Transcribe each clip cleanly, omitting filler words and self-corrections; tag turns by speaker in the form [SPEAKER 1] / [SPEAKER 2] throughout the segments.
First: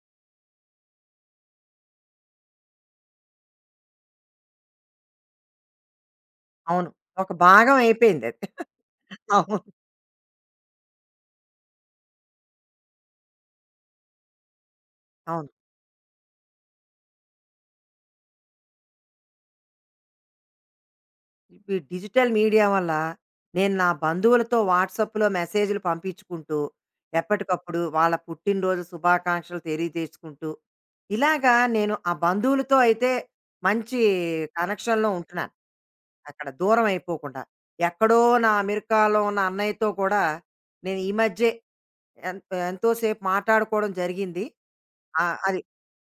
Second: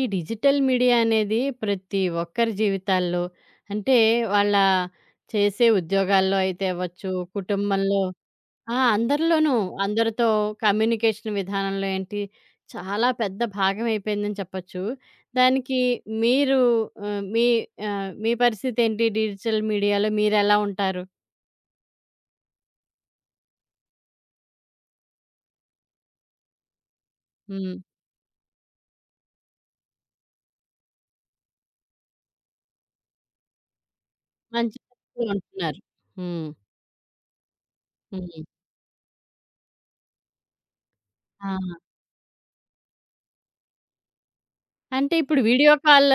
[SPEAKER 1] ఈ digital media అనేది ప్రతి ఒక్కరి జీవితాల్లో అంటే వాళ్ళ చేసే ఉద్యోగాల్లో అయితే
[SPEAKER 2] అవును.
[SPEAKER 1] అవ్వచ్చు,
[SPEAKER 2] ఒక భాగం
[SPEAKER 1] కుటుంబంలో
[SPEAKER 2] అయిపోయింది అది.
[SPEAKER 1] ఆ! అందరిలోనూ
[SPEAKER 2] అవును.
[SPEAKER 1] అందరితో కమ్యూనికేషన్ విధానంలో ఏంటి చాలా పెద్ద భాగం అయిపోయిందని చెప్పొచ్చు.
[SPEAKER 2] అవును.
[SPEAKER 1] దానికి మీరు ఆహ్, మీ మీ పరిస్థితి ఏంటి? డిజిటల్ మీడియాలో మీరెలా ఉంటారు?
[SPEAKER 2] ఇప్పుడు డిజిటల్ మీడియా వల్ల నేను నా బంధువులతో వాట్సాప్‌లో మెసేజ్‌లు పంపించుకుంటూ,
[SPEAKER 1] హ్మ్.
[SPEAKER 2] ఎప్పటికప్పుడు వాళ్ళ పుట్టినరోజు శుభాకాంక్షలు తెలియజేసుకుంటూ, ఇలాగా నేను ఆ బంధువులతో అయితే మంచి
[SPEAKER 1] మంచి
[SPEAKER 2] కనెక్షన్‌లో
[SPEAKER 1] పరిస్థితిలో
[SPEAKER 2] ఉంటున్నాను.
[SPEAKER 1] ఉంటున్నారు.
[SPEAKER 2] అక్కడ
[SPEAKER 1] హ్మ్.
[SPEAKER 2] దూరం అయిపోకుండా. ఎక్కడో
[SPEAKER 1] హ్మ్.
[SPEAKER 2] నా అమెరికాలో ఉన్న అన్నయ్యతో కూడా నేను ఈ
[SPEAKER 1] ఆ!
[SPEAKER 2] మధ్యే ఎం ఎంతో సేపు మాట్లాడుకోవడం జరిగింది.
[SPEAKER 1] అంటే
[SPEAKER 2] ఆ!
[SPEAKER 1] ఇప్పుడు
[SPEAKER 2] అది
[SPEAKER 1] వీడియో కాల్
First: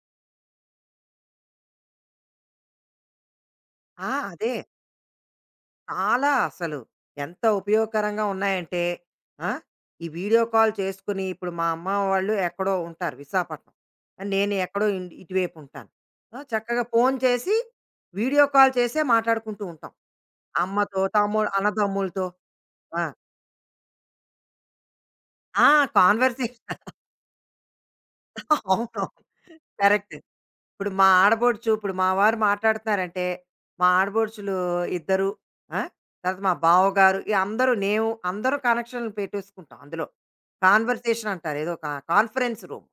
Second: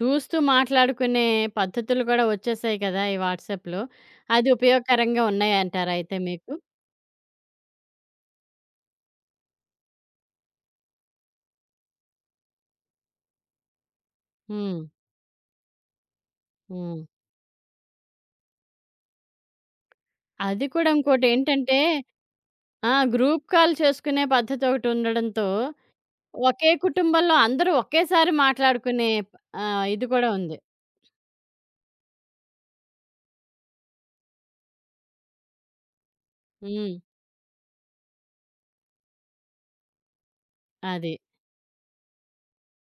[SPEAKER 1] చూస్తూ మాట్లాడుకునే పద్ధతులు కూడా వచ్చేసాయి కదా! ఈ వాట్సాప్‌లో.
[SPEAKER 2] ఆ!
[SPEAKER 1] అది
[SPEAKER 2] అదే.
[SPEAKER 1] ఉపయోగకరంగా ఉన్నాయంటారా అయితే
[SPEAKER 2] చాలా
[SPEAKER 1] మీకు?
[SPEAKER 2] అసలు ఎంత ఉపయోగకరంగా ఉన్నాయంటే ఆ, ఈ వీడియో కాల్ చేసుకుని ఇప్పుడు మా అమ్మ వాళ్ళు ఎక్కడో ఉంటారు విశాఖపట్నం. నేను
[SPEAKER 1] హ్మ్.
[SPEAKER 2] ఎక్కడో ఇటువైపు ఉంటాను. చక్కగా
[SPEAKER 1] హ్మ్.
[SPEAKER 2] ఫోన్ చేసి వీడియో కాల్ చేసే మాట్లాడుకుంటూ ఉంటాం
[SPEAKER 1] అది కూడా
[SPEAKER 2] అమ్మతో తమ్ముడు
[SPEAKER 1] ఇంకోటేంటంటే
[SPEAKER 2] అన్నదమ్ములతో
[SPEAKER 1] ఆ! గ్రూప్ కాల్ చేసుకునే పద్ధతొకటుండడంతో
[SPEAKER 2] ఆ
[SPEAKER 1] ఒకే
[SPEAKER 2] కాన్వర్సేషన్.
[SPEAKER 1] కుటుంబంలో అందరూ ఒకేసారి
[SPEAKER 2] అవును.
[SPEAKER 1] మాట్లాడుకునే ఇది
[SPEAKER 2] కరెక్ట్.
[SPEAKER 1] కూడా ఉంది.
[SPEAKER 2] ఇప్పుడు మా ఆడబొడుచు ఇప్పుడు మా వారు మాట్లాడుతున్నారంటే, మా ఆడబొడుచులు ఇద్దరు, ఆ! తర్వాత మా
[SPEAKER 1] హ్మ్.
[SPEAKER 2] బావగారు ఈ అందరూ నేను అందరూ కనెక్షన్‌లు పెట్టేసుకుంటాం అందులో.
[SPEAKER 1] అది.
[SPEAKER 2] కాన్వర్సేషన్ అంటారు. ఏదో కాన్ఫరెన్స్ రూమ్.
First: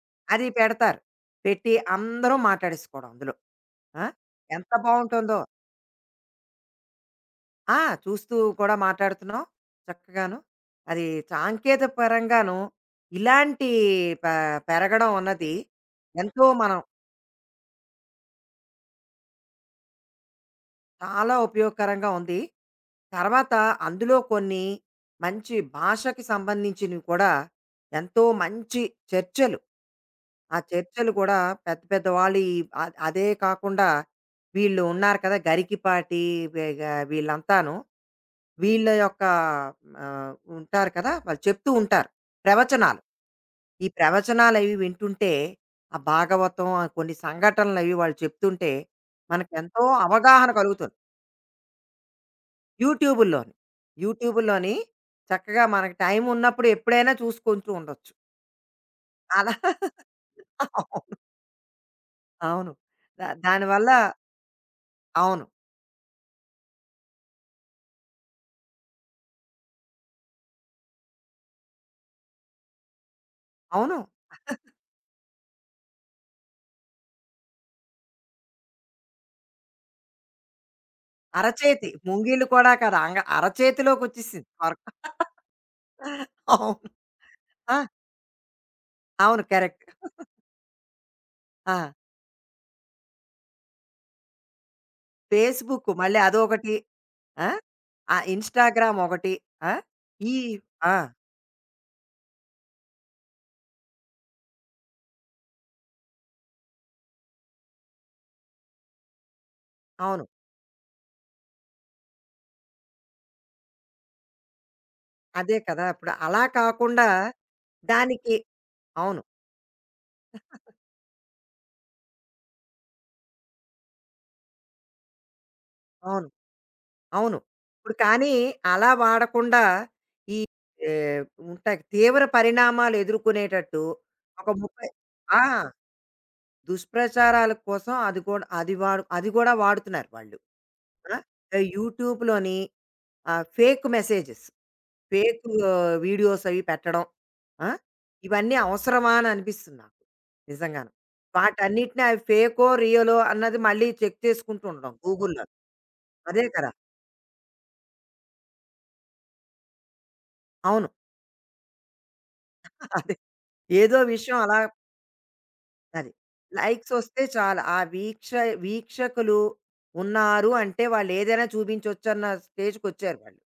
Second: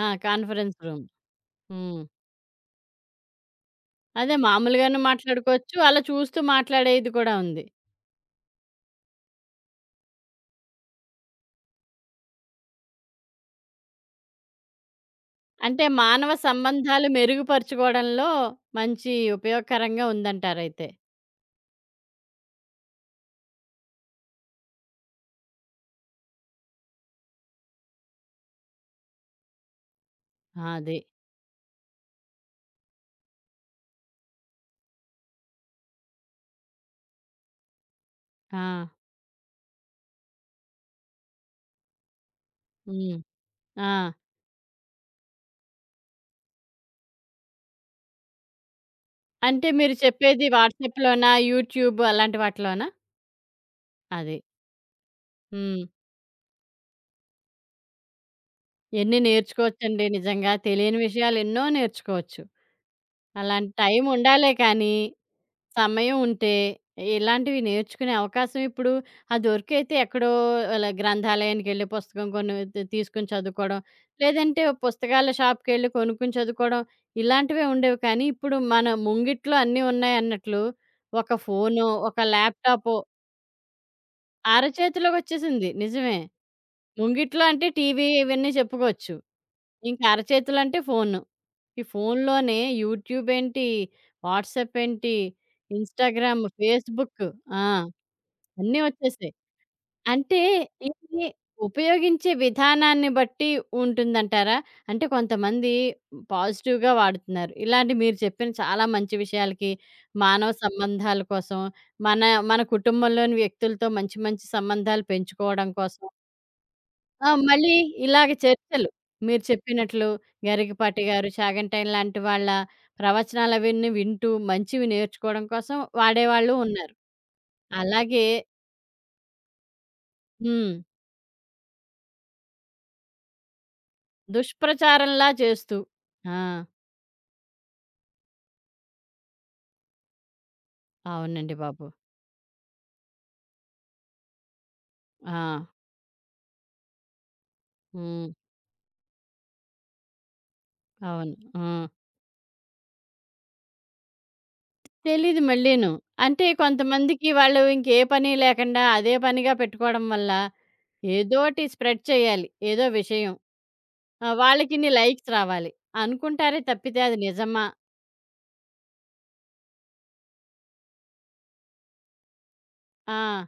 [SPEAKER 1] ఆ!
[SPEAKER 2] అది
[SPEAKER 1] కాన్ఫరెన్స్
[SPEAKER 2] పెడతారు.
[SPEAKER 1] రూమ్.
[SPEAKER 2] పెట్టి
[SPEAKER 1] హ్మ్.
[SPEAKER 2] అందరం మాట్లాడేసుకోవడం అందులో. ఆ!
[SPEAKER 1] అదే
[SPEAKER 2] ఎంత
[SPEAKER 1] మామూలుగాను
[SPEAKER 2] బావుంటుందో.
[SPEAKER 1] మాట్లాడుకోవచ్చు. అలా చూస్తూ మాట్లాడేది కూడా ఉంది.
[SPEAKER 2] ఆ! చూస్తూ కూడా మాట్లాడుతున్నాం చక్కగాను. అది సాంకేతిక పరంగాను ఇలాంటి ప పెరగడం అన్నది
[SPEAKER 1] అంటే మానవ
[SPEAKER 2] ఎంతో మనం
[SPEAKER 1] సంబంధాలు మెరుగుపరుచుకోవడంలో మంచి ఉపయోగకరంగా ఉందంటారైతే.
[SPEAKER 2] చాలా ఉపయోగకరంగా ఉంది. తర్వాత అందులో కొన్ని మంచి భాషకి సంబంధించినవి కూడా ఎంతో మంచి చర్చలు. ఆ
[SPEAKER 1] ఆ! అది.
[SPEAKER 2] చర్చలు కూడా పెద్ద పెద్ద వాళ్ళు ఈ అదే కాకుండా వీళ్ళు ఉన్నారు కదా! గరికిపాటి వీ గ వీళ్ళంతాను.
[SPEAKER 1] ఆ!
[SPEAKER 2] వీళ్ళ యొక్క ఉంటారు కదా! వాళ్ళు చెప్తూ ఉంటారు ప్రవచనాలు.
[SPEAKER 1] హ్మ్. ఆ!
[SPEAKER 2] ఈ ప్రవచనాలవి వింటుంటే ఆ భాగవతం, ఆ కొన్ని సంఘటనలవి వాళ్ళు చెప్తుంటే
[SPEAKER 1] అంటే
[SPEAKER 2] మనకెంతో
[SPEAKER 1] మీరు చెప్పేది
[SPEAKER 2] అవగాహన కలుగుతుంది.
[SPEAKER 1] వాట్సాప్‌లోనా? యూట్యూబ్ అలాంటి వాటిలోనా?
[SPEAKER 2] యూట్యూబుల్లోని.
[SPEAKER 1] అది.
[SPEAKER 2] యూట్యూబుల్లోని చక్కగా
[SPEAKER 1] హ్మ్.
[SPEAKER 2] మనకు టైం ఉన్నప్పుడు ఎప్పుడైనా చూసుకుంటూ ఉండొచ్చు.
[SPEAKER 1] ఎన్ని
[SPEAKER 2] అలా
[SPEAKER 1] నేర్చుకోవచ్చండి నిజంగా. తెలియని
[SPEAKER 2] అవును.
[SPEAKER 1] విషయాలు ఎన్నో నేర్చుకోవచ్చు.
[SPEAKER 2] అవును.
[SPEAKER 1] అలాంటి
[SPEAKER 2] దానివల్ల
[SPEAKER 1] టైం ఉండాలే కానీ
[SPEAKER 2] అవును.
[SPEAKER 1] సమయం ఉంటే ఇలాంటివి నేర్చుకునే అవకాశం ఇప్పుడు ఆ దొరికైతే ఎక్కడో అలా గ్రంథాలయానికి వెళ్ళి పుస్తకం తీసుకుని చదువుకోవడం
[SPEAKER 2] అవును.
[SPEAKER 1] లేదంటే ఓ పుస్తకాల షాప్కి వెళ్ళి కొనుక్కుని చదువుకోవడం ఇలాంటివే ఉండేవి కానీ ఇప్పుడు మన ముంగిట్లో అన్నీ ఉన్నాయి అన్నట్లు ఒక ఫోను
[SPEAKER 2] అరచేతి.
[SPEAKER 1] ఒక
[SPEAKER 2] ముంగీళ్ళు కూడా
[SPEAKER 1] ల్యాప్టాప్
[SPEAKER 2] కాదు. అరచేతిలోకొచ్చేసింది వరకు.
[SPEAKER 1] అరచేతిలోకొచ్చేసింది. నిజమే.
[SPEAKER 2] అవును.
[SPEAKER 1] ముంగిట్లో అంటే
[SPEAKER 2] ఆ!
[SPEAKER 1] టీవీ ఇవన్నీ చెప్పుకోవచ్చు.
[SPEAKER 2] అవును. కరెక్ట్.
[SPEAKER 1] ఇంక అరచేతిలో అంటే ఫోను.
[SPEAKER 2] ఆ!
[SPEAKER 1] ఈ ఫోనులోనే యూట్యూబ్ ఏంటి, వాట్సాప్ ఏంటి,
[SPEAKER 2] ఫేస్‌బుక్ మళ్ళీ
[SPEAKER 1] ఇన్‌స్టాగ్రామ్,
[SPEAKER 2] అదొకటి.
[SPEAKER 1] ఫేస్‌బుక్.
[SPEAKER 2] ఆ!
[SPEAKER 1] ఆ!
[SPEAKER 2] ఆ
[SPEAKER 1] అన్నీ
[SPEAKER 2] ఇన్‌స్టాగ్రామ్
[SPEAKER 1] వచ్చేసాయి.
[SPEAKER 2] ఒకటి. ఆ! ఈ
[SPEAKER 1] అంటే
[SPEAKER 2] ఆ!
[SPEAKER 1] ఇది ఉపయోగించే విధానాన్ని బట్టి ఉంటుందంటారా? అంటే కొంతమంది పాజిటివ్‌గా వాడుతున్నారు. ఇలాంటి మీరు చెప్పిన చాలా మంచి విషయాలకి,
[SPEAKER 2] అవును.
[SPEAKER 1] మానవ సంబంధాల కోసం, మన మన కుటుంబంలోని వ్యక్తులతో మంచి మంచి సంబంధాలు
[SPEAKER 2] అదే
[SPEAKER 1] పెంచుకోవడం
[SPEAKER 2] కదా!
[SPEAKER 1] కోసం
[SPEAKER 2] ఇప్పుడు అలా కాకుండా
[SPEAKER 1] ఆ! మళ్ళీ ఇలాగ
[SPEAKER 2] దానికి
[SPEAKER 1] చర్చలు
[SPEAKER 2] అవును.
[SPEAKER 1] మీరు చెప్పినట్లు గరికపాటి గారు, చాగంటాయన్ లాంటి వాళ్ళ ప్రవచనాలవన్నీ వింటూ మంచివి నేర్చుకోవడం కోసం
[SPEAKER 2] అవును.
[SPEAKER 1] వాడేవాళ్ళు ఉన్నారు.
[SPEAKER 2] అవును. ఇప్పుడు
[SPEAKER 1] అలాగే
[SPEAKER 2] కానీ అలా వాడకుండా ఈ
[SPEAKER 1] హ్మ్.
[SPEAKER 2] ఆహ్, ఉంటాయి తీవ్ర పరిణామాలు ఎదుర్కొనేటట్టు. ఒక 30
[SPEAKER 1] దుష్ప్రచారంలా
[SPEAKER 2] ఆ!
[SPEAKER 1] చేస్తూ. ఆ!
[SPEAKER 2] దుష్ప్రచారాల కోసం అది కూడా అది కూడా వాడుతున్నారు వాళ్ళు. ఆ!
[SPEAKER 1] అవునండి బాబు.
[SPEAKER 2] యూట్యూబ్‌లోని ఫేక్ మెసేజెస్,
[SPEAKER 1] ఆ!
[SPEAKER 2] ఫేక్ వీడియోస్ అవి పెట్టడం. ఆ!
[SPEAKER 1] హ్మ్.
[SPEAKER 2] ఇవన్నీ అవసరమా అని అనిపిస్తుంది నాకు నిజంగాను.
[SPEAKER 1] అవును. ఆ!
[SPEAKER 2] వాటన్నిటిని అవి ఫేకో, రియలో అన్నది మళ్ళీ చెక్ చేసుకుంటూ ఉండడం
[SPEAKER 1] తెలీదు
[SPEAKER 2] గూగుల్‌లో.
[SPEAKER 1] మళ్ళీను.
[SPEAKER 2] అదే
[SPEAKER 1] అంటే
[SPEAKER 2] కదా!
[SPEAKER 1] కొంతమందికి వాళ్ళు ఇంకే పని లేకుండా అదే పనిగా పెట్టుకోవడం వల్ల
[SPEAKER 2] అవును.
[SPEAKER 1] ఏదోటి స్ప్రెడ్ చేయాలి. ఏదో
[SPEAKER 2] అదే.
[SPEAKER 1] విషయం.
[SPEAKER 2] ఏదో
[SPEAKER 1] ఆ!
[SPEAKER 2] విషయం అలా
[SPEAKER 1] వాళ్ళకిన్ని లైక్స్ రావాలి.
[SPEAKER 2] అది.
[SPEAKER 1] అనుకుంటారే తప్పితే అది
[SPEAKER 2] లైక్సొస్తే చాలు.
[SPEAKER 1] నిజమా?
[SPEAKER 2] ఆ వీక్ష వీక్షకులు ఉన్నారు అంటే వాళ్ళేదైనా చూపించొచ్చన్న
[SPEAKER 1] ఆ!
[SPEAKER 2] స్టేజ్‌కొచ్చారు వాళ్ళు.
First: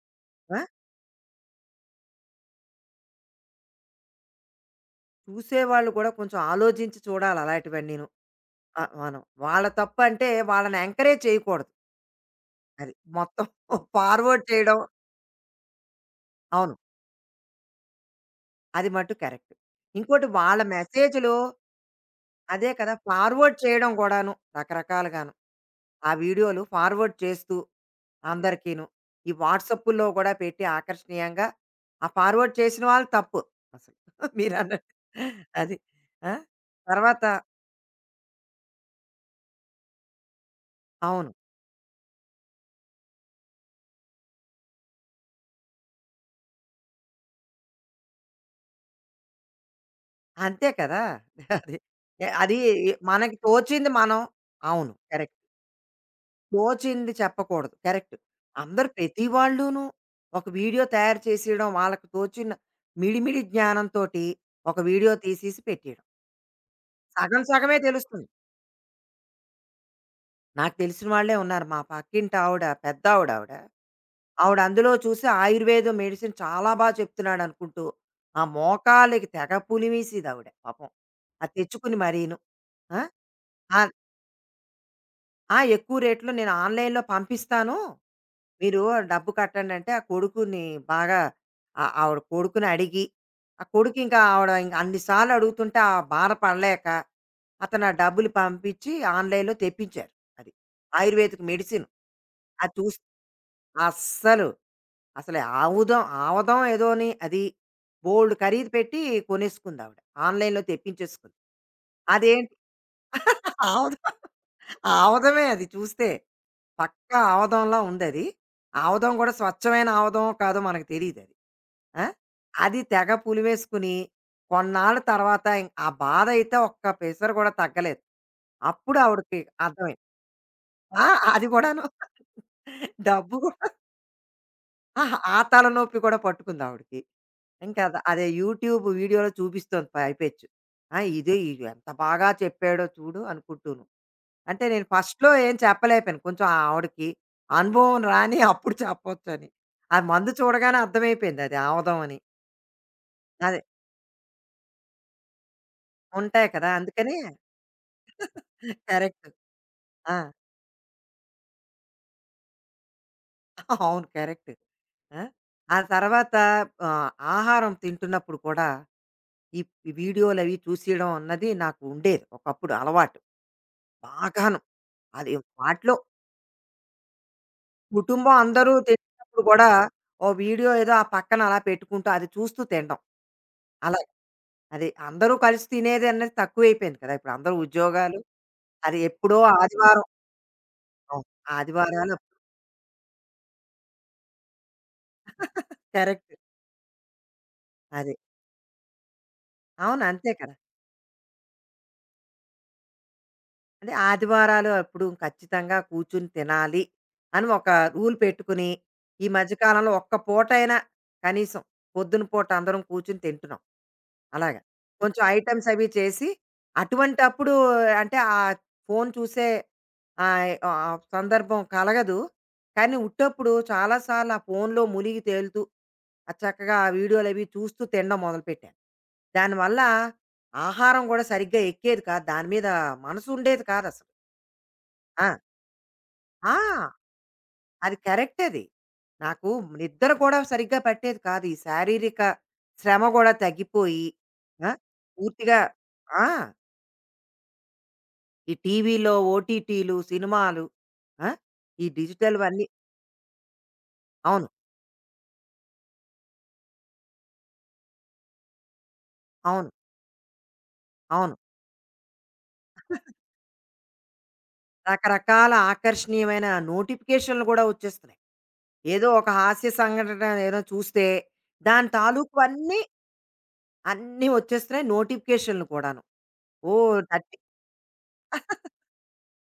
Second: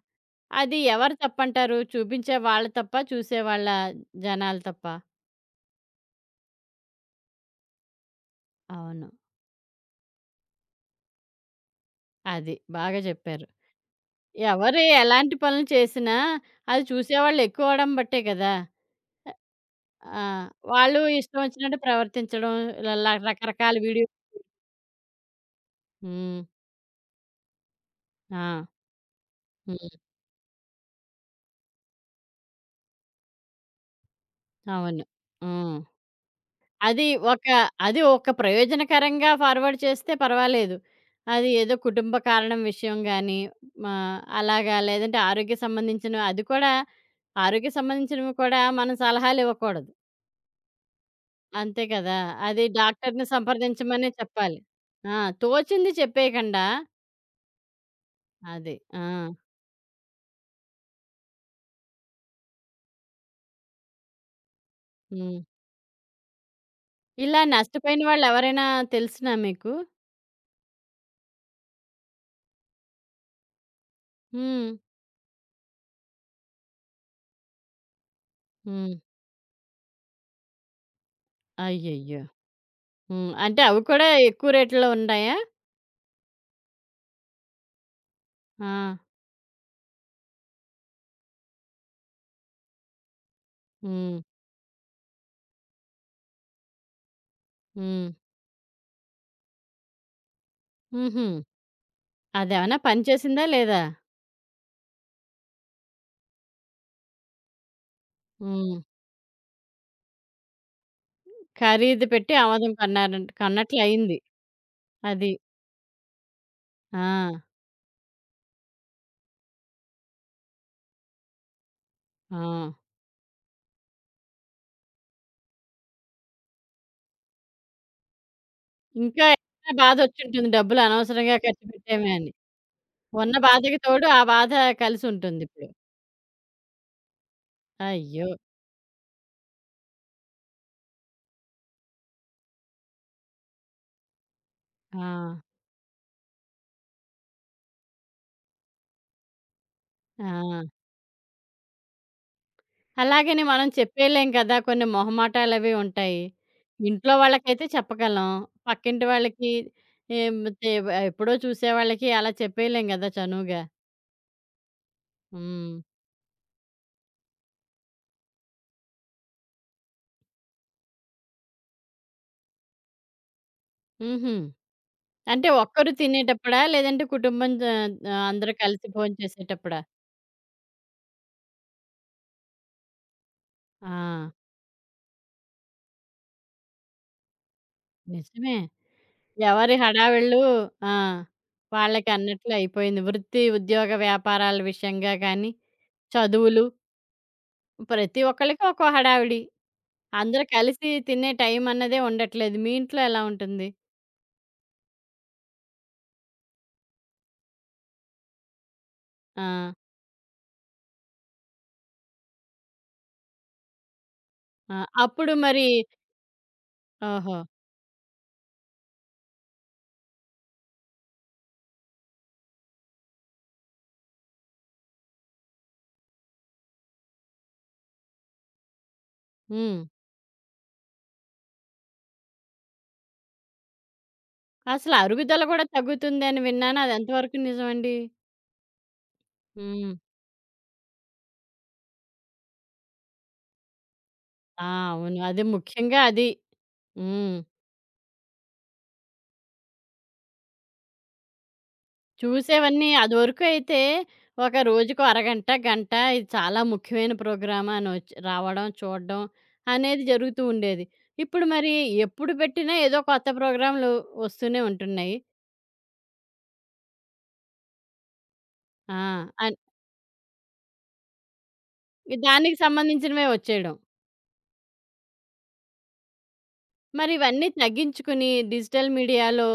[SPEAKER 2] ఆ!
[SPEAKER 1] అది ఎవరి తప్పంటారు? చూపించే వాళ్ళ తప్పా? చూసేవాళ్ళ జనాల తప్పా?
[SPEAKER 2] చూసేవాళ్ళు కూడా కొంచెం ఆలోచించి చూడాలి అలాంటివన్నీను. ఆ!
[SPEAKER 1] అవును.
[SPEAKER 2] మనం. వాళ్ళ తప్పంటే వాళ్ళని ఎంకరేజ్ చేయకూడదు.
[SPEAKER 1] అది.
[SPEAKER 2] అది.
[SPEAKER 1] బాగా
[SPEAKER 2] మొత్తం
[SPEAKER 1] చెప్పారు.
[SPEAKER 2] ఫార్వర్డ్ చేయడం
[SPEAKER 1] ఎవరు ఎలాంటి పనులు చేసినా,
[SPEAKER 2] అవును.
[SPEAKER 1] అది చూసేవాళ్ళు ఎక్కువ అవ్వడం బట్టే కదా!
[SPEAKER 2] అది మట్టు కరెక్ట్.
[SPEAKER 1] ఆ!
[SPEAKER 2] ఇంకోటి వాళ్ళ
[SPEAKER 1] వాళ్ళు
[SPEAKER 2] మెసేజులు
[SPEAKER 1] ఇష్టం వచ్చినట్టు ప్రవర్తించడం,
[SPEAKER 2] అదే కదా!
[SPEAKER 1] ఇలా
[SPEAKER 2] ఫార్వర్డ్
[SPEAKER 1] రకరకాల
[SPEAKER 2] చేయడం
[SPEAKER 1] వీడియో
[SPEAKER 2] గూడాను రకరకాలుగాను. ఆ
[SPEAKER 1] హ్మ్.
[SPEAKER 2] వీడియోలు ఫార్వర్డ్ చేస్తూ
[SPEAKER 1] ఆ!
[SPEAKER 2] అందరికీను. ఈ
[SPEAKER 1] హ్మ్.
[SPEAKER 2] వాట్సాప్పుల్లో గూడా పెట్టి ఆకర్షణీయంగా ఆ ఫార్వర్డ్ చేసిన వాళ్ళు తప్పు అసలు. మీరన్నట్టు
[SPEAKER 1] అవును.
[SPEAKER 2] అది.
[SPEAKER 1] హ్మ్.
[SPEAKER 2] ఆ!
[SPEAKER 1] అది
[SPEAKER 2] తర్వాత
[SPEAKER 1] ఒక అది ఒక ప్రయోజనకరంగా ఫార్వర్డ్ చేస్తే పర్వాలేదు.
[SPEAKER 2] అవును.
[SPEAKER 1] అది ఏదో కుటుంబ కారణం విషయం గాని, మా అలాగా లేదంటే ఆరోగ్య సంబంధించిన అది కూడా ఆరోగ్య సంబంధించినవి కూడా మనం సలహాలివ్వకూడదు.
[SPEAKER 2] అంతే కదా! అది.
[SPEAKER 1] అంతే కదా!
[SPEAKER 2] అది
[SPEAKER 1] అది డాక్టర్‌ని
[SPEAKER 2] మనకి తోచింది
[SPEAKER 1] సంప్రదించమనే
[SPEAKER 2] మనం.
[SPEAKER 1] చెప్పాలి.
[SPEAKER 2] అవును.
[SPEAKER 1] ఆ!
[SPEAKER 2] కరెక్ట్.
[SPEAKER 1] తోచింది చెప్పేయకండా
[SPEAKER 2] తోచింది చెప్పకూడదు. కరెక్ట్.
[SPEAKER 1] అది.
[SPEAKER 2] అందరూ
[SPEAKER 1] ఆ!
[SPEAKER 2] ప్రతి వాళ్ళును ఒక వీడియో తయారు చేసేయడం వాళ్ళకి తోచిన మిడిమిడి జ్ఞానంతోటి ఒక వీడియో
[SPEAKER 1] హ్మ్.
[SPEAKER 2] తీసేసి పెట్టేయడం.
[SPEAKER 1] ఇలా
[SPEAKER 2] సగం సగమే
[SPEAKER 1] నష్టపోయిన
[SPEAKER 2] తెలుస్తుంది.
[SPEAKER 1] వాళ్ళెవరైనా తెలిసినా మీకు?
[SPEAKER 2] నాకు తెలిసిన వాళ్ళే ఉన్నారు. మా పక్కింటి ఆవిడ పెద్దావిడ ఆవిడ. ఆవిడ
[SPEAKER 1] హ్మ్.
[SPEAKER 2] అందులో చూసి ఆయుర్వేదం మెడిసిన్ చాలా చెప్తున్నాడనుకుంటూ, ఆ
[SPEAKER 1] హ్మ్.
[SPEAKER 2] మోకాళ్ళకి తెగ పులిమేసేదావిడ పాపం. అది తెచ్చుకుని
[SPEAKER 1] అయ్యయ్యో!
[SPEAKER 2] మరీను. ఆ!
[SPEAKER 1] హ్మ్. అంటే అవి
[SPEAKER 2] ఆహ్,
[SPEAKER 1] కూడా ఎక్కువ రేట్‌లో ఉన్నాయా?
[SPEAKER 2] ఆ! ఎక్కువ రేట్‌లో నేను ఆన్‌లైన్‌లో పంపిస్తాను.
[SPEAKER 1] ఆ!
[SPEAKER 2] మీరు ఆ డబ్బు కట్టండంటే ఆ కొడుకుని బాగా ఆ ఆవిడ కొడుకుని అడిగి, ఆ కొడుకు ఇంకా
[SPEAKER 1] హ్మ్.
[SPEAKER 2] ఆవిడ ఇంక అన్ని సార్లు అడుగుతుంటే ఆ బాధ పడలేక, అతను ఆ
[SPEAKER 1] హ్మ్.
[SPEAKER 2] డబ్బులు పంపించి ఆన్‌లైన్‌లో తెప్పించారు. అది.
[SPEAKER 1] హుహు.
[SPEAKER 2] Ayurvedic medicine. అది
[SPEAKER 1] అదేమన్నా
[SPEAKER 2] చూసి
[SPEAKER 1] పని చేసిందా లేదా?
[SPEAKER 2] అస్సలు, అసలు ఆవదం ఏదోని అది. బోలెడు ఖరీదు
[SPEAKER 1] హ్మ్.
[SPEAKER 2] పెట్టి కొనేసుకుందావిడ. ఆన్‌లైన్‌లో తెప్పించేసుకుంది.
[SPEAKER 1] ఖరీదు పెట్టి
[SPEAKER 2] అదేంటి
[SPEAKER 1] ఆమోదం కన్నారంట
[SPEAKER 2] ఆవదం
[SPEAKER 1] కన్నట్లయింది. అది.
[SPEAKER 2] ఆవదమే అది చూస్తే.
[SPEAKER 1] ఆ!
[SPEAKER 2] పక్కా ఆవదంలా ఉందది. ఆవదం గూడా స్వచ్ఛమైన ఆవదమో కాదో మనకు తెలీదది. ఆ!
[SPEAKER 1] ఆ!
[SPEAKER 2] అది తెగ పులివేసుకుని, కొన్నాళ్ళ తర్వాత ఆ బాధయితే ఒక్క పెసరు గూడా తగ్గలేదు. అప్పుడు
[SPEAKER 1] ఇంకా
[SPEAKER 2] ఆవిడకి
[SPEAKER 1] ఏమైనా
[SPEAKER 2] అర్థమైంది.
[SPEAKER 1] బాధొచ్చుంటుంది డబ్బులు
[SPEAKER 2] ఆ!
[SPEAKER 1] అనవసరంగా
[SPEAKER 2] అది
[SPEAKER 1] ఖర్చు
[SPEAKER 2] గూడాను.
[SPEAKER 1] పెట్టామే అని. ఉన్న
[SPEAKER 2] డబ్బు గూ
[SPEAKER 1] బాధకి తోడు ఆ బాధ
[SPEAKER 2] ఆహా! ఆ
[SPEAKER 1] కలిసుంటుందిప్పుడు.
[SPEAKER 2] తలనొప్పి కూడా పట్టుకుందావిడకి. ఇంకా అదే
[SPEAKER 1] అయ్యో!
[SPEAKER 2] యూట్యూబ్ వీడియోలో చూపిస్తోంది పైపెచ్చు. ఆ! ఇది ఎంత బాగా చెప్పాడో చూడు అనుకుంటూను. అంటే నేను
[SPEAKER 1] ఆ!
[SPEAKER 2] ఫస్ట్‌లో ఏం చెప్పలేకపోయాను. కొంచెం ఆ ఆవిడకి అనుభవం రాని అప్పుడు చెప్పొచ్చని. ఆ మందు
[SPEAKER 1] ఆ!
[SPEAKER 2] చూడగానే అర్థమైపోయింది అది ఆముదం అని.
[SPEAKER 1] అలాగని
[SPEAKER 2] అదే.
[SPEAKER 1] మనం చెప్పేయలేం కదా! కొన్ని మొహమాటాలవి ఉంటాయి.
[SPEAKER 2] ఉంటాయి కదా!
[SPEAKER 1] ఇంట్లో
[SPEAKER 2] అందుకని
[SPEAKER 1] వాళ్ళకైతే చెప్పగలం. పక్కింటి
[SPEAKER 2] కరెక్ట్.
[SPEAKER 1] వాళ్ళకి
[SPEAKER 2] ఆ!
[SPEAKER 1] ఏం తె ఎప్పుడో చూసేవాళ్ళకి అలా చెప్పేయలేం గదా! చనువుగా.
[SPEAKER 2] అవును. కరెక్ట్. ఆ!
[SPEAKER 1] హ్మ్.
[SPEAKER 2] ఆ తర్వాత ఆహ్, ఆహారం తింటున్నప్పుడు కూడా ఈ వీడియోలవి చూసేయడం అన్నది నాకు ఉండేది ఒకప్పుడు అలవాటు.
[SPEAKER 1] హుహు.
[SPEAKER 2] బాగాను. అది
[SPEAKER 1] అంటే ఒక్కరు
[SPEAKER 2] వాటిలో
[SPEAKER 1] తినేటప్పుడా? లేదంటే కుటుంబం జ
[SPEAKER 2] కుటుంబం
[SPEAKER 1] అందరూ
[SPEAKER 2] అందరూ
[SPEAKER 1] కలిసి
[SPEAKER 2] తినేటప్పుడు గూడా
[SPEAKER 1] భోంచేసేటప్పుడా?
[SPEAKER 2] ఓ వీడియో ఏదో ఆ పక్కన అలా పెట్టుకుంటూ అది చూస్తూ తినడం.
[SPEAKER 1] ఆ!
[SPEAKER 2] అలా అది అందరూ కలిసి తినేదన్నది తక్కువైపోయింది కదా! ఇప్పుడు అందరూ ఉద్యోగాలు.
[SPEAKER 1] నిజమే.
[SPEAKER 2] అది ఎప్పుడో
[SPEAKER 1] ఎవరి
[SPEAKER 2] ఆదివారం.
[SPEAKER 1] హడావిళ్ళు ఆ!
[SPEAKER 2] అవును.
[SPEAKER 1] వాళ్ళకి
[SPEAKER 2] ఆదివారాలు
[SPEAKER 1] అన్నట్లు అయిపోయింది. వృత్తి, ఉద్యోగ, వ్యాపారాల విషయంగా కానీ,
[SPEAKER 2] కరెక్ట్.
[SPEAKER 1] చదువులు
[SPEAKER 2] అదే.
[SPEAKER 1] ప్రతి ఒక్కళ్ళకి ఒక్కో హడావిడి.
[SPEAKER 2] అవును. అంతే
[SPEAKER 1] అందరూ
[SPEAKER 2] కదా!
[SPEAKER 1] కలిసి తినే టైం అన్నదే ఉండట్లేదు. మీ ఇంట్లో ఎలా ఉంటుంది?
[SPEAKER 2] అంటే ఆదివారాలు అప్పుడు ఖచ్చితంగా కూర్చుని తినాలి అని ఒక రూల్ పెట్టుకుని, ఈ
[SPEAKER 1] ఆ!
[SPEAKER 2] మధ్య కాలంలో ఒక్క పూటైనా కనీసం పొద్దున పూట అందరం కూర్చుని తింటున్నాం. అలాగా.
[SPEAKER 1] ఆ!
[SPEAKER 2] కొంచెం
[SPEAKER 1] అప్పుడు మరి
[SPEAKER 2] ఐటెమ్స్ అవి చేసి,
[SPEAKER 1] ఓహో!
[SPEAKER 2] అటువంటప్పుడు అంటే ఆ ఫోను చూసే ఆహ్, ఆహ్, సందర్భం కలగదు. కానీ ఉట్టప్పుడు చాలా సార్లు ఆ ఫోనులో మునిగి తేలుతూ ఆ చక్కగా ఆ వీడియోలు అవి చూస్తూ తినడం మొదలుపెట్టాను.
[SPEAKER 1] హ్మ్.
[SPEAKER 2] దానివల్ల ఆహారం గూడా సరిగ్గా ఎక్కేది కాదు. దాని మీద మనసు ఉండేది కాదసలు.
[SPEAKER 1] అసలు
[SPEAKER 2] ఆ!
[SPEAKER 1] అరుగుదల గూడా తగ్గుతుందని
[SPEAKER 2] ఆ!
[SPEAKER 1] విన్నాను. అది ఎంతవరకు
[SPEAKER 2] అది
[SPEAKER 1] నిజమండి?
[SPEAKER 2] కరెక్ట్ అది. నాకు
[SPEAKER 1] హ్మ్.
[SPEAKER 2] నిద్ర కూడా సరిగ్గా పట్టేది కాదు. ఈ శారీరక శ్రమ గూడా తగ్గిపోయి
[SPEAKER 1] ఆ!
[SPEAKER 2] ఆ!
[SPEAKER 1] అవును. అది
[SPEAKER 2] పూర్తిగా
[SPEAKER 1] ముఖ్యంగా
[SPEAKER 2] ఆ!
[SPEAKER 1] అది. హ్మ్.
[SPEAKER 2] ఈ టీవీలో ఓటీటీలు, సినిమాలు ఆ! ఈ డిజిటల్‌వన్నీ
[SPEAKER 1] చూసేవన్నీ అదివరకు అయితే
[SPEAKER 2] అవును.
[SPEAKER 1] ఒక రోజుకో అరగంట, గంట ఇది చాలా ముఖ్యమైన ప్రోగ్రామ్ అని వచ్చి రావడం, చూడడం
[SPEAKER 2] అవును.
[SPEAKER 1] అనేది జరుగుతూ ఉండేది.
[SPEAKER 2] అవును.
[SPEAKER 1] ఇప్పుడు మరి ఎప్పుడు పెట్టినా ఏదో కొత్త ప్రోగ్రామ్‌లు వస్తూనే ఉంటున్నాయి.
[SPEAKER 2] రకరకాల ఆకర్షణీయమైన నోటిఫికేషన్‌లు గూడా వచ్చేస్తున్నాయి.
[SPEAKER 1] ఆ!
[SPEAKER 2] ఏదో ఒక
[SPEAKER 1] అన్
[SPEAKER 2] హాస్య సంఘటన ఏదో చూస్తే, దాని
[SPEAKER 1] దానికి
[SPEAKER 2] తాలూకువన్నీ
[SPEAKER 1] సంబంధించినవే వచ్చేయడం.
[SPEAKER 2] అన్నీ వచ్చేస్తున్నాయి నోటిఫికేషన్‌లు కూడాను. ఓ
[SPEAKER 1] మరి
[SPEAKER 2] థర్టీ
[SPEAKER 1] ఇవన్నీ తగ్గించుకుని డిజిటల్ మీడియాలో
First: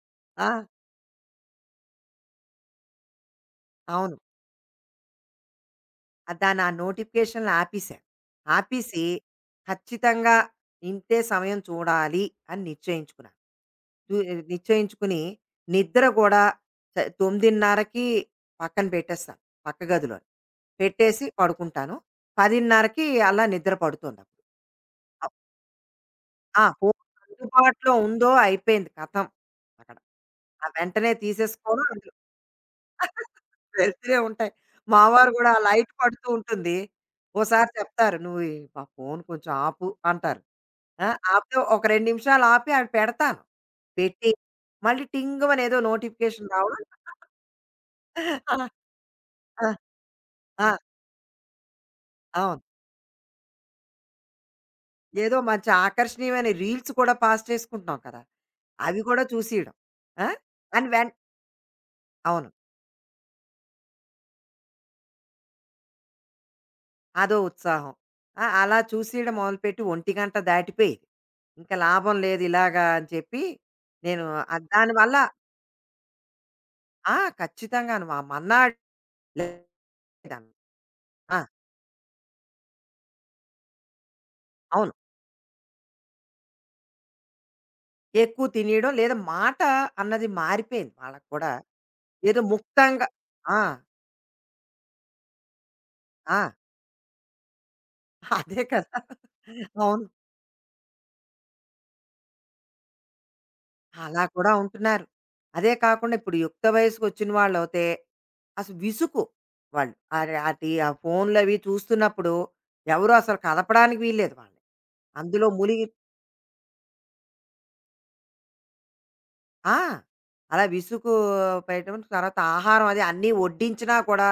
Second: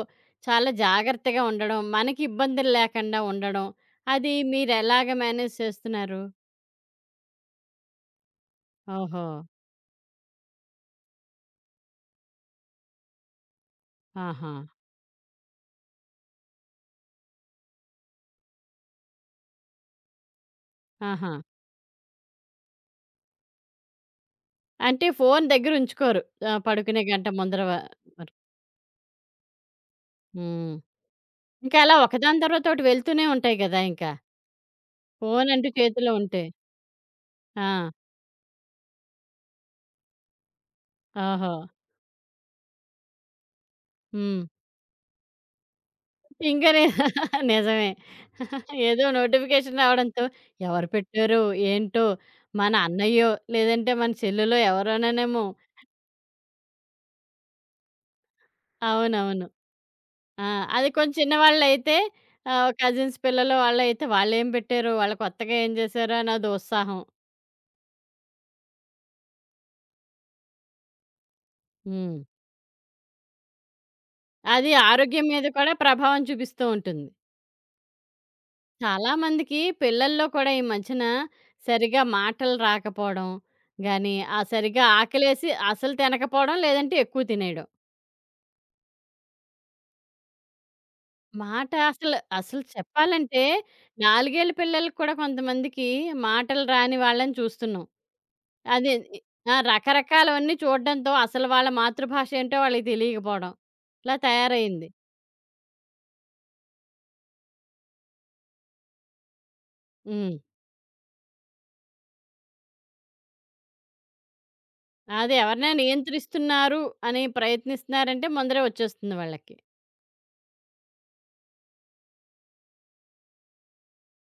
[SPEAKER 2] ఆ!
[SPEAKER 1] చాలా జాగ్రత్తగా ఉండడం, మనకి ఇబ్బందులు లేకుండా ఉండడం,
[SPEAKER 2] అవును.
[SPEAKER 1] అది మీరెలాగ మేనేజ్ చేస్తున్నారు?
[SPEAKER 2] దాన్ని ఆ నోటిఫికేషన్‌లు ఆపేశాను. ఆపేసి
[SPEAKER 1] ఓహో!
[SPEAKER 2] ఖచ్చితంగా ఇంతే సమయం చూడాలి అని నిశ్చయించుకున్నాను. ని
[SPEAKER 1] ఆహా!
[SPEAKER 2] నిశ్చయించుకుని నిద్ర కూడా త 9:30కి పక్కన పెట్టేస్తాను. పక్క గదిలో. పెట్టేసి
[SPEAKER 1] ఆహా!
[SPEAKER 2] పడుకుంటాను. 10:30కి అలా నిద్ర పడుతుందప్పుడు.
[SPEAKER 1] అంటే ఫోను దగ్గరుంచుకోరు.
[SPEAKER 2] ఆ! ఫోను
[SPEAKER 1] పడుకునే గంట ముందర
[SPEAKER 2] అందుబాటులో ఉందో
[SPEAKER 1] వరకు.
[SPEAKER 2] అయిపోయింది కథం. అక్కడ. ఆ
[SPEAKER 1] హ్మ్.
[SPEAKER 2] వెంటనే
[SPEAKER 1] ఇంకా
[SPEAKER 2] తీసేసుకోవడం
[SPEAKER 1] అలా
[SPEAKER 2] అందులో
[SPEAKER 1] ఒకదాని తర్వాత ఒకటి వెళ్తూనే ఉంటాయి గదా! ఇంకా.
[SPEAKER 2] వెళ్తూనే ఉంటాయి. మావారు గూడా ఆ
[SPEAKER 1] ఫోనంటూ
[SPEAKER 2] లైట్
[SPEAKER 1] చేతిలో
[SPEAKER 2] పడుతూ
[SPEAKER 1] ఉంటే.
[SPEAKER 2] ఉంటుంది. ఓసారి
[SPEAKER 1] ఆ!
[SPEAKER 2] చెప్తారు, "నువ్వు ఈ ఆ ఫోను కొంచెం ఆపు" అంటారు. ఆ!
[SPEAKER 1] ఓహో!
[SPEAKER 2] ఆపితే ఒక 2 నిమిషాలు ఆపి అవి పెడతాను. పెట్టి
[SPEAKER 1] హ్మ్.
[SPEAKER 2] మళ్ళీ టింగుమని ఏదో నోటిఫికేషన్
[SPEAKER 1] పింగనే
[SPEAKER 2] రావడం
[SPEAKER 1] నిజమే.
[SPEAKER 2] ఆ!
[SPEAKER 1] ఏదో
[SPEAKER 2] ఆ!
[SPEAKER 1] నోటిఫికేషన్ రావడంతో
[SPEAKER 2] ఆ!
[SPEAKER 1] ఎవరు పెట్టారో? ఏంటో?
[SPEAKER 2] అవును.
[SPEAKER 1] మన అన్నయ్యో, లేదంటే మన చెల్లెలో
[SPEAKER 2] ఏదో
[SPEAKER 1] ఎవరోననేమో.
[SPEAKER 2] మంచి ఆకర్షణీయమైన రీల్స్ కూడా పాస్ చేసుకుంటున్నాం కదా! అవి కూడా
[SPEAKER 1] అవునవును.
[SPEAKER 2] చూసేయడం. ఆ!
[SPEAKER 1] ఆ!
[SPEAKER 2] అని
[SPEAKER 1] అది
[SPEAKER 2] వెన్
[SPEAKER 1] కొంచెం చిన్నవాళ్ళైతే
[SPEAKER 2] అవును.
[SPEAKER 1] కజిన్స్ పిల్లలు వాళ్ళైతే వాళ్ళేం పెట్టారో? వాళ్ళు కొత్తగా ఏం జేశారో? అన్నది ఉత్సాహం.
[SPEAKER 2] అదో ఉత్సాహం. ఆ! అలా చూసేయడం మొదలుపెట్టి ఒంటిగంట దాటిపోయేది. ఇంక లాభం
[SPEAKER 1] హ్మ్.
[SPEAKER 2] లేదు ఇలాగా అని చెప్పి నేను
[SPEAKER 1] అది
[SPEAKER 2] దానివల్ల
[SPEAKER 1] ఆరోగ్యం మీద కూడా ప్రభావం చూపిస్తూ ఉంటుంది.
[SPEAKER 2] ఆ! ఖచ్చితంగాను. మా మన్నాడు
[SPEAKER 1] చాలామందికి పిల్లల్లో
[SPEAKER 2] లేదన్న.
[SPEAKER 1] కూడా ఈ మధ్యన
[SPEAKER 2] ఆ!
[SPEAKER 1] సరిగ్గా మాటలు రాకపోవడం గానీ, ఆ సరిగ్గా
[SPEAKER 2] అవును.
[SPEAKER 1] ఆకలేసి అసలు తినకపోవడం, లేదంటే ఎక్కువ తినేయడం.
[SPEAKER 2] ఎక్కువ తినేయడం లేదా మాట అన్నది మారిపోయింది వాళ్ళకి కూడా.
[SPEAKER 1] మాట అసలు
[SPEAKER 2] ఏదో
[SPEAKER 1] అసలు
[SPEAKER 2] ముక్తంగా
[SPEAKER 1] చెప్పాలంటే,
[SPEAKER 2] ఆ!
[SPEAKER 1] నాలుగేళ్ల పిల్లలకి కూడా కొంతమందికి
[SPEAKER 2] ఆ!
[SPEAKER 1] మాటలు రాని వాళ్ళని చూస్తున్నాం.
[SPEAKER 2] అదే
[SPEAKER 1] అదే
[SPEAKER 2] కదా!
[SPEAKER 1] ఇ ఆ!
[SPEAKER 2] అవును.
[SPEAKER 1] రకరకాలవన్నీ చూడడంతో అసలు వాళ్ళ మాతృభాష ఏంటో వాళ్ళకి తెలియకపోవడం. ఇలా
[SPEAKER 2] అలా కూడా
[SPEAKER 1] తయారయింది.
[SPEAKER 2] ఉంటున్నారు. అదే కాకుండా ఇప్పుడు యుక్త వయసుకొచ్చిన వాళ్ళవుతే అసలు వాళ్ళు.
[SPEAKER 1] హ్మ్.
[SPEAKER 2] అరె అటి ఆ ఫోన్‌లవి చూస్తున్నప్పుడు ఎవరు అసలు కదపడానికి వీల్లేదు వాళ్ళని.
[SPEAKER 1] అదే
[SPEAKER 2] అందులో
[SPEAKER 1] ఎవరినైనా
[SPEAKER 2] మునిగి
[SPEAKER 1] నియంత్రిస్తున్నారు అని ప్రయత్నిస్తున్నారంటే ముందరే వచ్చేస్తుంది వాళ్ళకి.
[SPEAKER 2] ఆ! అలా విసుగు పెట్టడం తర్వాత ఆహారం అది అన్నీ వడ్డించినా కూడా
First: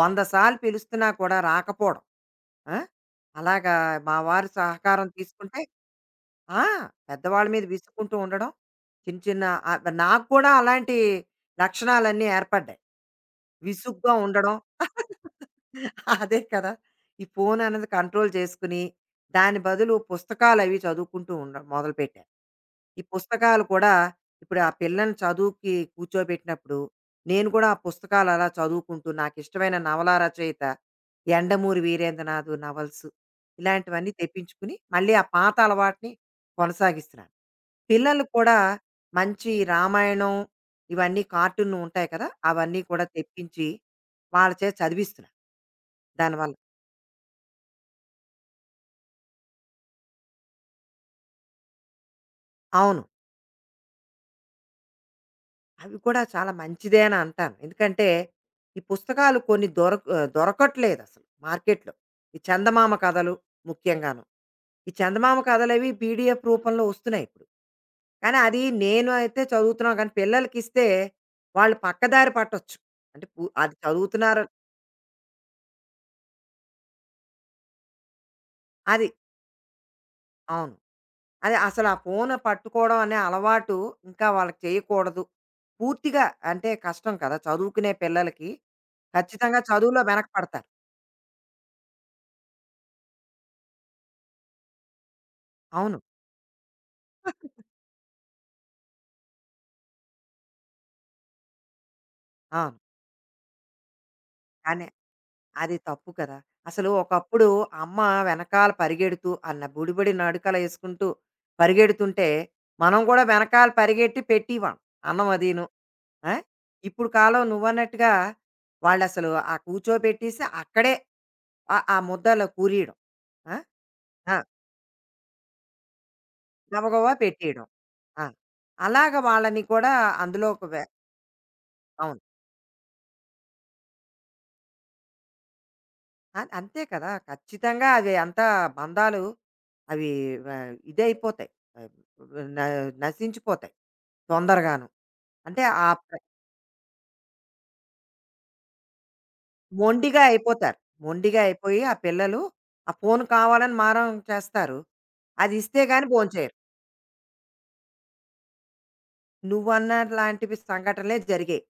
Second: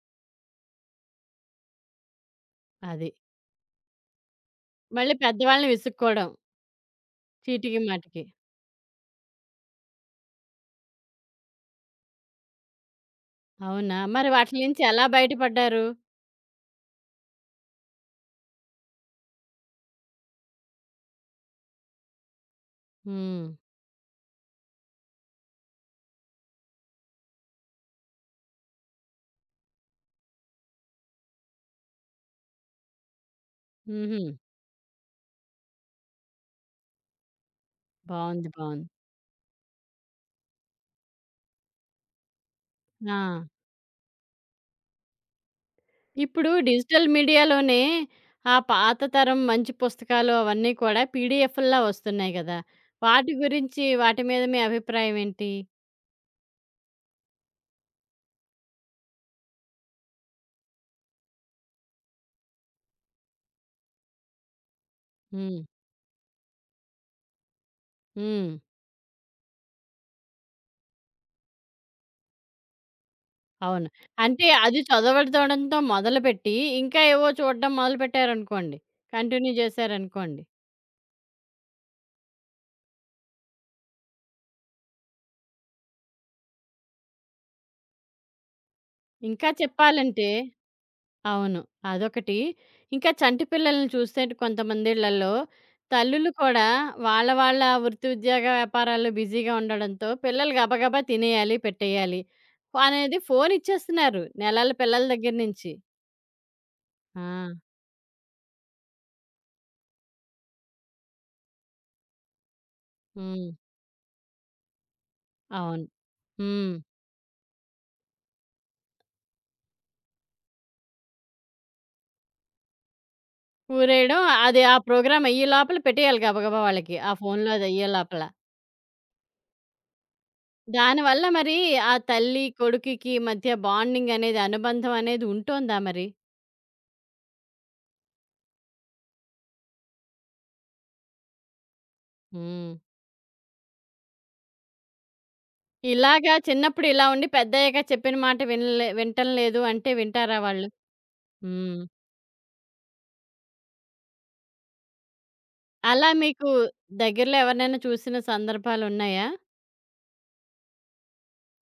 [SPEAKER 2] 100 సార్లు పిలుస్తున్నా కూడా రాకపోవడం. ఆ!
[SPEAKER 1] అది.
[SPEAKER 2] అలాగా మా వారి సహకారం
[SPEAKER 1] మళ్ళీ
[SPEAKER 2] తీసుకుంటే
[SPEAKER 1] పెద్దవాళ్ళని విసుక్కోవడం.
[SPEAKER 2] ఆ! పెద్దవాళ్ళ మీద
[SPEAKER 1] చీటికి
[SPEAKER 2] విసుక్కుంటూ
[SPEAKER 1] మాటికి.
[SPEAKER 2] ఉండడం. చిన్న చిన్న నాకు కూడా అలాంటి లక్షణాలన్నీ ఏర్పడ్డాయి.
[SPEAKER 1] అవునా?
[SPEAKER 2] విసుగ్గా
[SPEAKER 1] మరి
[SPEAKER 2] ఉండడం.
[SPEAKER 1] వాటిల నుంచి ఎలా బయటపడ్డారు?
[SPEAKER 2] అదే కదా! ఈ ఫోన్ అన్నది కంట్రోల్ చేసుకుని, దాని బదులు పుస్తకాలవి చదువుకుంటూ ఉండ మొదలుపెట్టాను. ఈ
[SPEAKER 1] హ్మ్.
[SPEAKER 2] పుస్తకాలు కూడా ఇప్పుడు ఆ పిల్లని చదువుకి కూర్చోబెట్టినప్పుడు, నేను కూడా ఆ పుస్తకాలు అలా చదువుకుంటూ నాకిష్టమైన నవలా రచయిత 'యండమూరి వీరేంద్రనాథ్' నవల్స్ ఇలాంటివన్నీ
[SPEAKER 1] హుహు.
[SPEAKER 2] తెప్పించుకుని, మళ్ళీ ఆ పాత అలవాటుని కొనసాగిస్తున్నాను. పిల్లలు
[SPEAKER 1] బావుంది.
[SPEAKER 2] కూడా
[SPEAKER 1] బావుంది.
[SPEAKER 2] మంచి రామాయణం ఇవన్నీ కార్టూన్ ఉంటాయి కదా! అవన్నీ కూడా
[SPEAKER 1] ఆ!
[SPEAKER 2] తెప్పించి వాళ్ళ చేత చదివిస్తున్నాను.
[SPEAKER 1] ఇప్పుడు
[SPEAKER 2] దానివల్ల
[SPEAKER 1] డిజిటల్ మీడియాలోనే ఆ పాత తరం మంచి పుస్తకాలు అవన్నీ కూడా పీడీఎఫ్‌ల్లా వస్తున్నాయి గదా!
[SPEAKER 2] అవును.
[SPEAKER 1] వాటి గురించి వాటి మీద మీ అభిప్రాయం ఏంటి?
[SPEAKER 2] అవి కూడా చాలా మంచిదే అని అంటాను. ఎందుకంటే ఈ పుస్తకాలు కొన్ని దొరకట్లేదసలు మార్కెట్‌లో. ఈ చందమామ కథలు ముఖ్యంగాను. ఈ చందమామ
[SPEAKER 1] హ్మ్.
[SPEAKER 2] కథలవి పీడీఎఫ్ రూపంలో వస్తున్నాయి ఇప్పుడు. కానీ
[SPEAKER 1] హ్మ్.
[SPEAKER 2] అది నేను అయితే చదువుతున్నాను కానీ పిల్లలకిస్తే వాళ్ళు పక్కదారి పట్టొచ్చు. అంటే అది
[SPEAKER 1] అవును.
[SPEAKER 2] చదువుతున్నారు
[SPEAKER 1] అంటే అది చదవడంతో మొదలుపెట్టి, ఇంకా ఏవో చూడడం మొదలుపెట్టారనుకోండి,
[SPEAKER 2] అది
[SPEAKER 1] కంటిన్యూ చేశారనుకోండి.
[SPEAKER 2] అవును. అదే అసలు ఆ ఫోను పట్టుకోవడం అనే అలవాటు ఇంకా వాళ్ళకి చేయకూడదు. పూర్తిగా అంటే కష్టం కదా! చదువుకునే పిల్లలకి
[SPEAKER 1] ఇంకా
[SPEAKER 2] ఖచ్చితంగా చదువులో
[SPEAKER 1] చెప్పాలంటే
[SPEAKER 2] వెనకపడతారు.
[SPEAKER 1] అవును. అదొకటి. ఇంకా చంటి పిల్లల్ని చూస్తే కొంతమందిళ్ళలో
[SPEAKER 2] అవును.
[SPEAKER 1] తల్లులు కూడా వాళ్ళ వాళ్ళ వృత్తి, ఉద్యోగ, వ్యాపారాల్లో బిజీగా ఉండడంతో పిల్లలు గబగబా తినేయాలి, పెట్టేయాలి
[SPEAKER 2] అవును.
[SPEAKER 1] అనేది ఫోను ఇచ్చేస్తున్నారు. నెలల
[SPEAKER 2] కానీ
[SPEAKER 1] పిల్లల దగ్గర నుంచి.
[SPEAKER 2] అది తప్పు కదా! అసలు
[SPEAKER 1] ఆ!
[SPEAKER 2] ఒకప్పుడు అమ్మ వెనకాల పరిగెడుతూ అన్న బుడిబడి నడకలేసుకుంటూ పరిగెడుతుంటే, మనం కూడా
[SPEAKER 1] హ్మ్.
[SPEAKER 2] వెనకాల పరిగెట్టి పెట్టేవాం అన్నం అదీను.
[SPEAKER 1] అవును.
[SPEAKER 2] ఆ!
[SPEAKER 1] హ్మ్.
[SPEAKER 2] ఇప్పుడు కాలం నువ్వన్నట్టుగా వాళ్ళసలు ఆ కూర్చోబెట్టేసి అక్కడే ఆ ఆ ముద్దలో కూరీయడం. ఆ!
[SPEAKER 1] ఊరేయడం.
[SPEAKER 2] ఆ!
[SPEAKER 1] అది ఆ ప్రోగ్రామ్ అయ్యే లోపల పెట్టేయాలి గబగబా వాళ్ళకి.
[SPEAKER 2] గబగబా
[SPEAKER 1] ఆ ఫోనులో
[SPEAKER 2] పెట్టేయడం.
[SPEAKER 1] అది అయ్యే లోపల.
[SPEAKER 2] ఆ! అలాగ వాళ్ళని కూడా అందులో ఒక వె
[SPEAKER 1] దానివల్ల మరి ఆ
[SPEAKER 2] అవును.
[SPEAKER 1] తల్లి, కొడుకుకి మధ్య బాండింగ్ అనేది, అనుబంధం అనేది ఉంటోందా మరి?
[SPEAKER 2] అంతే కదా! ఖచ్చితంగా అవి అంతా బంధాలు అవి వ ఇదైపోతాయి. ఆహ్, న
[SPEAKER 1] హ్మ్.
[SPEAKER 2] నశించిపోతాయి తొందరగాను. అంటే ఆ ప్ర
[SPEAKER 1] ఇలాగా చిన్నప్పుడు ఇలా ఉండి, పెద్దయ్యాక చెప్పిన మాట వినటం లేదు అంటే
[SPEAKER 2] మొండిగా
[SPEAKER 1] వింటారా వాళ్ళు?
[SPEAKER 2] అయిపోతారు. మొండిగా అయిపోయి
[SPEAKER 1] హ్మ్.
[SPEAKER 2] ఆ పిల్లలు ఆ ఫోను కావాలని మారం చేస్తారు. అది ఇస్తే గాని
[SPEAKER 1] అలా మీకు
[SPEAKER 2] భోంచేయరు.
[SPEAKER 1] దగ్గరలో ఎవరినైనా చూసిన సందర్భాలున్నాయా?
[SPEAKER 2] నువ్వన్న లాంటివి సంఘటనలే జరిగాయి.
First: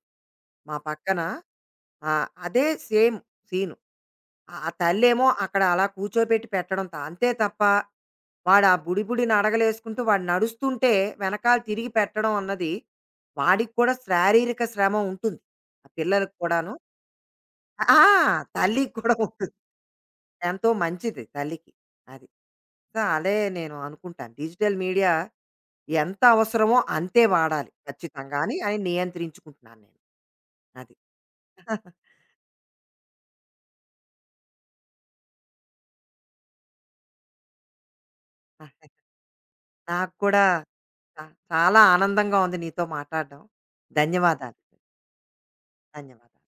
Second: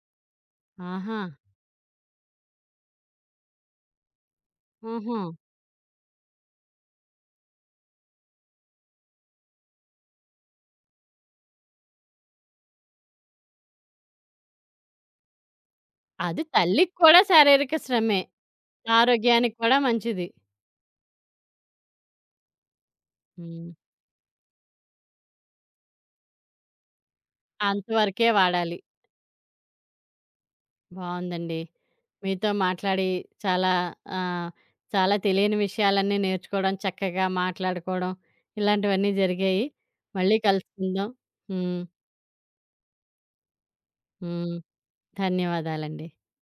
[SPEAKER 2] మా పక్కన
[SPEAKER 1] ఆహా!
[SPEAKER 2] ఆ! అదే సేమ్ సీను. ఆ
[SPEAKER 1] హుహు.
[SPEAKER 2] తల్లేమో అక్కడ అలా కూర్చోబెట్టి పెట్టడం అంతే తప్ప వాడు ఆ బుడి బుడిన అడగలేసుకుంటూ వాడు నడుస్తుంటే వెనకాల తిరిగి పెట్టడం అన్నది వాడికి కూడా శారీరక శ్రమ ఉంటుంది. ఆ పిల్లలకి
[SPEAKER 1] అది
[SPEAKER 2] కూడాను.
[SPEAKER 1] తల్లికి కూడా శారీరక
[SPEAKER 2] ఆ!
[SPEAKER 1] శ్రమే.
[SPEAKER 2] తల్లికి కూడా ఉంటుంది.
[SPEAKER 1] ఆరోగ్యానికి కూడా మంచిది.
[SPEAKER 2] ఎంతో మంచిది తల్లికి. అది. సో, అదే
[SPEAKER 1] హ్మ్.
[SPEAKER 2] నేను అనుకుంటాను. డిజిటల్ మీడియా ఎంత అవసరమో అంతే వాడాలి
[SPEAKER 1] అంతవరకే
[SPEAKER 2] ఖచ్చితంగా అని, అని
[SPEAKER 1] వాడాలి.
[SPEAKER 2] నియంత్రించుకుంటున్నాను నేను. అది.
[SPEAKER 1] బావుందండి. మీతో మాట్లాడి చాలా ఆహ్, చాలా తెలియని విషయాలన్నీ నేర్చుకోవడం, చక్కగా మాట్లాడుకోవడం
[SPEAKER 2] అదే.
[SPEAKER 1] ఇలాంటివన్నీ జరిగాయి.
[SPEAKER 2] నాకు
[SPEAKER 1] మళ్ళీ
[SPEAKER 2] కూడా
[SPEAKER 1] కలుసుకుందాం.
[SPEAKER 2] చా చాలా
[SPEAKER 1] హ్మ్.
[SPEAKER 2] ఆనందంగా ఉంది నీతో మాట్లాడడం.
[SPEAKER 1] హ్మ్.
[SPEAKER 2] ధన్యవాదాలు.
[SPEAKER 1] ధన్యవాదాలండి.
[SPEAKER 2] ధన్యవాదాలు.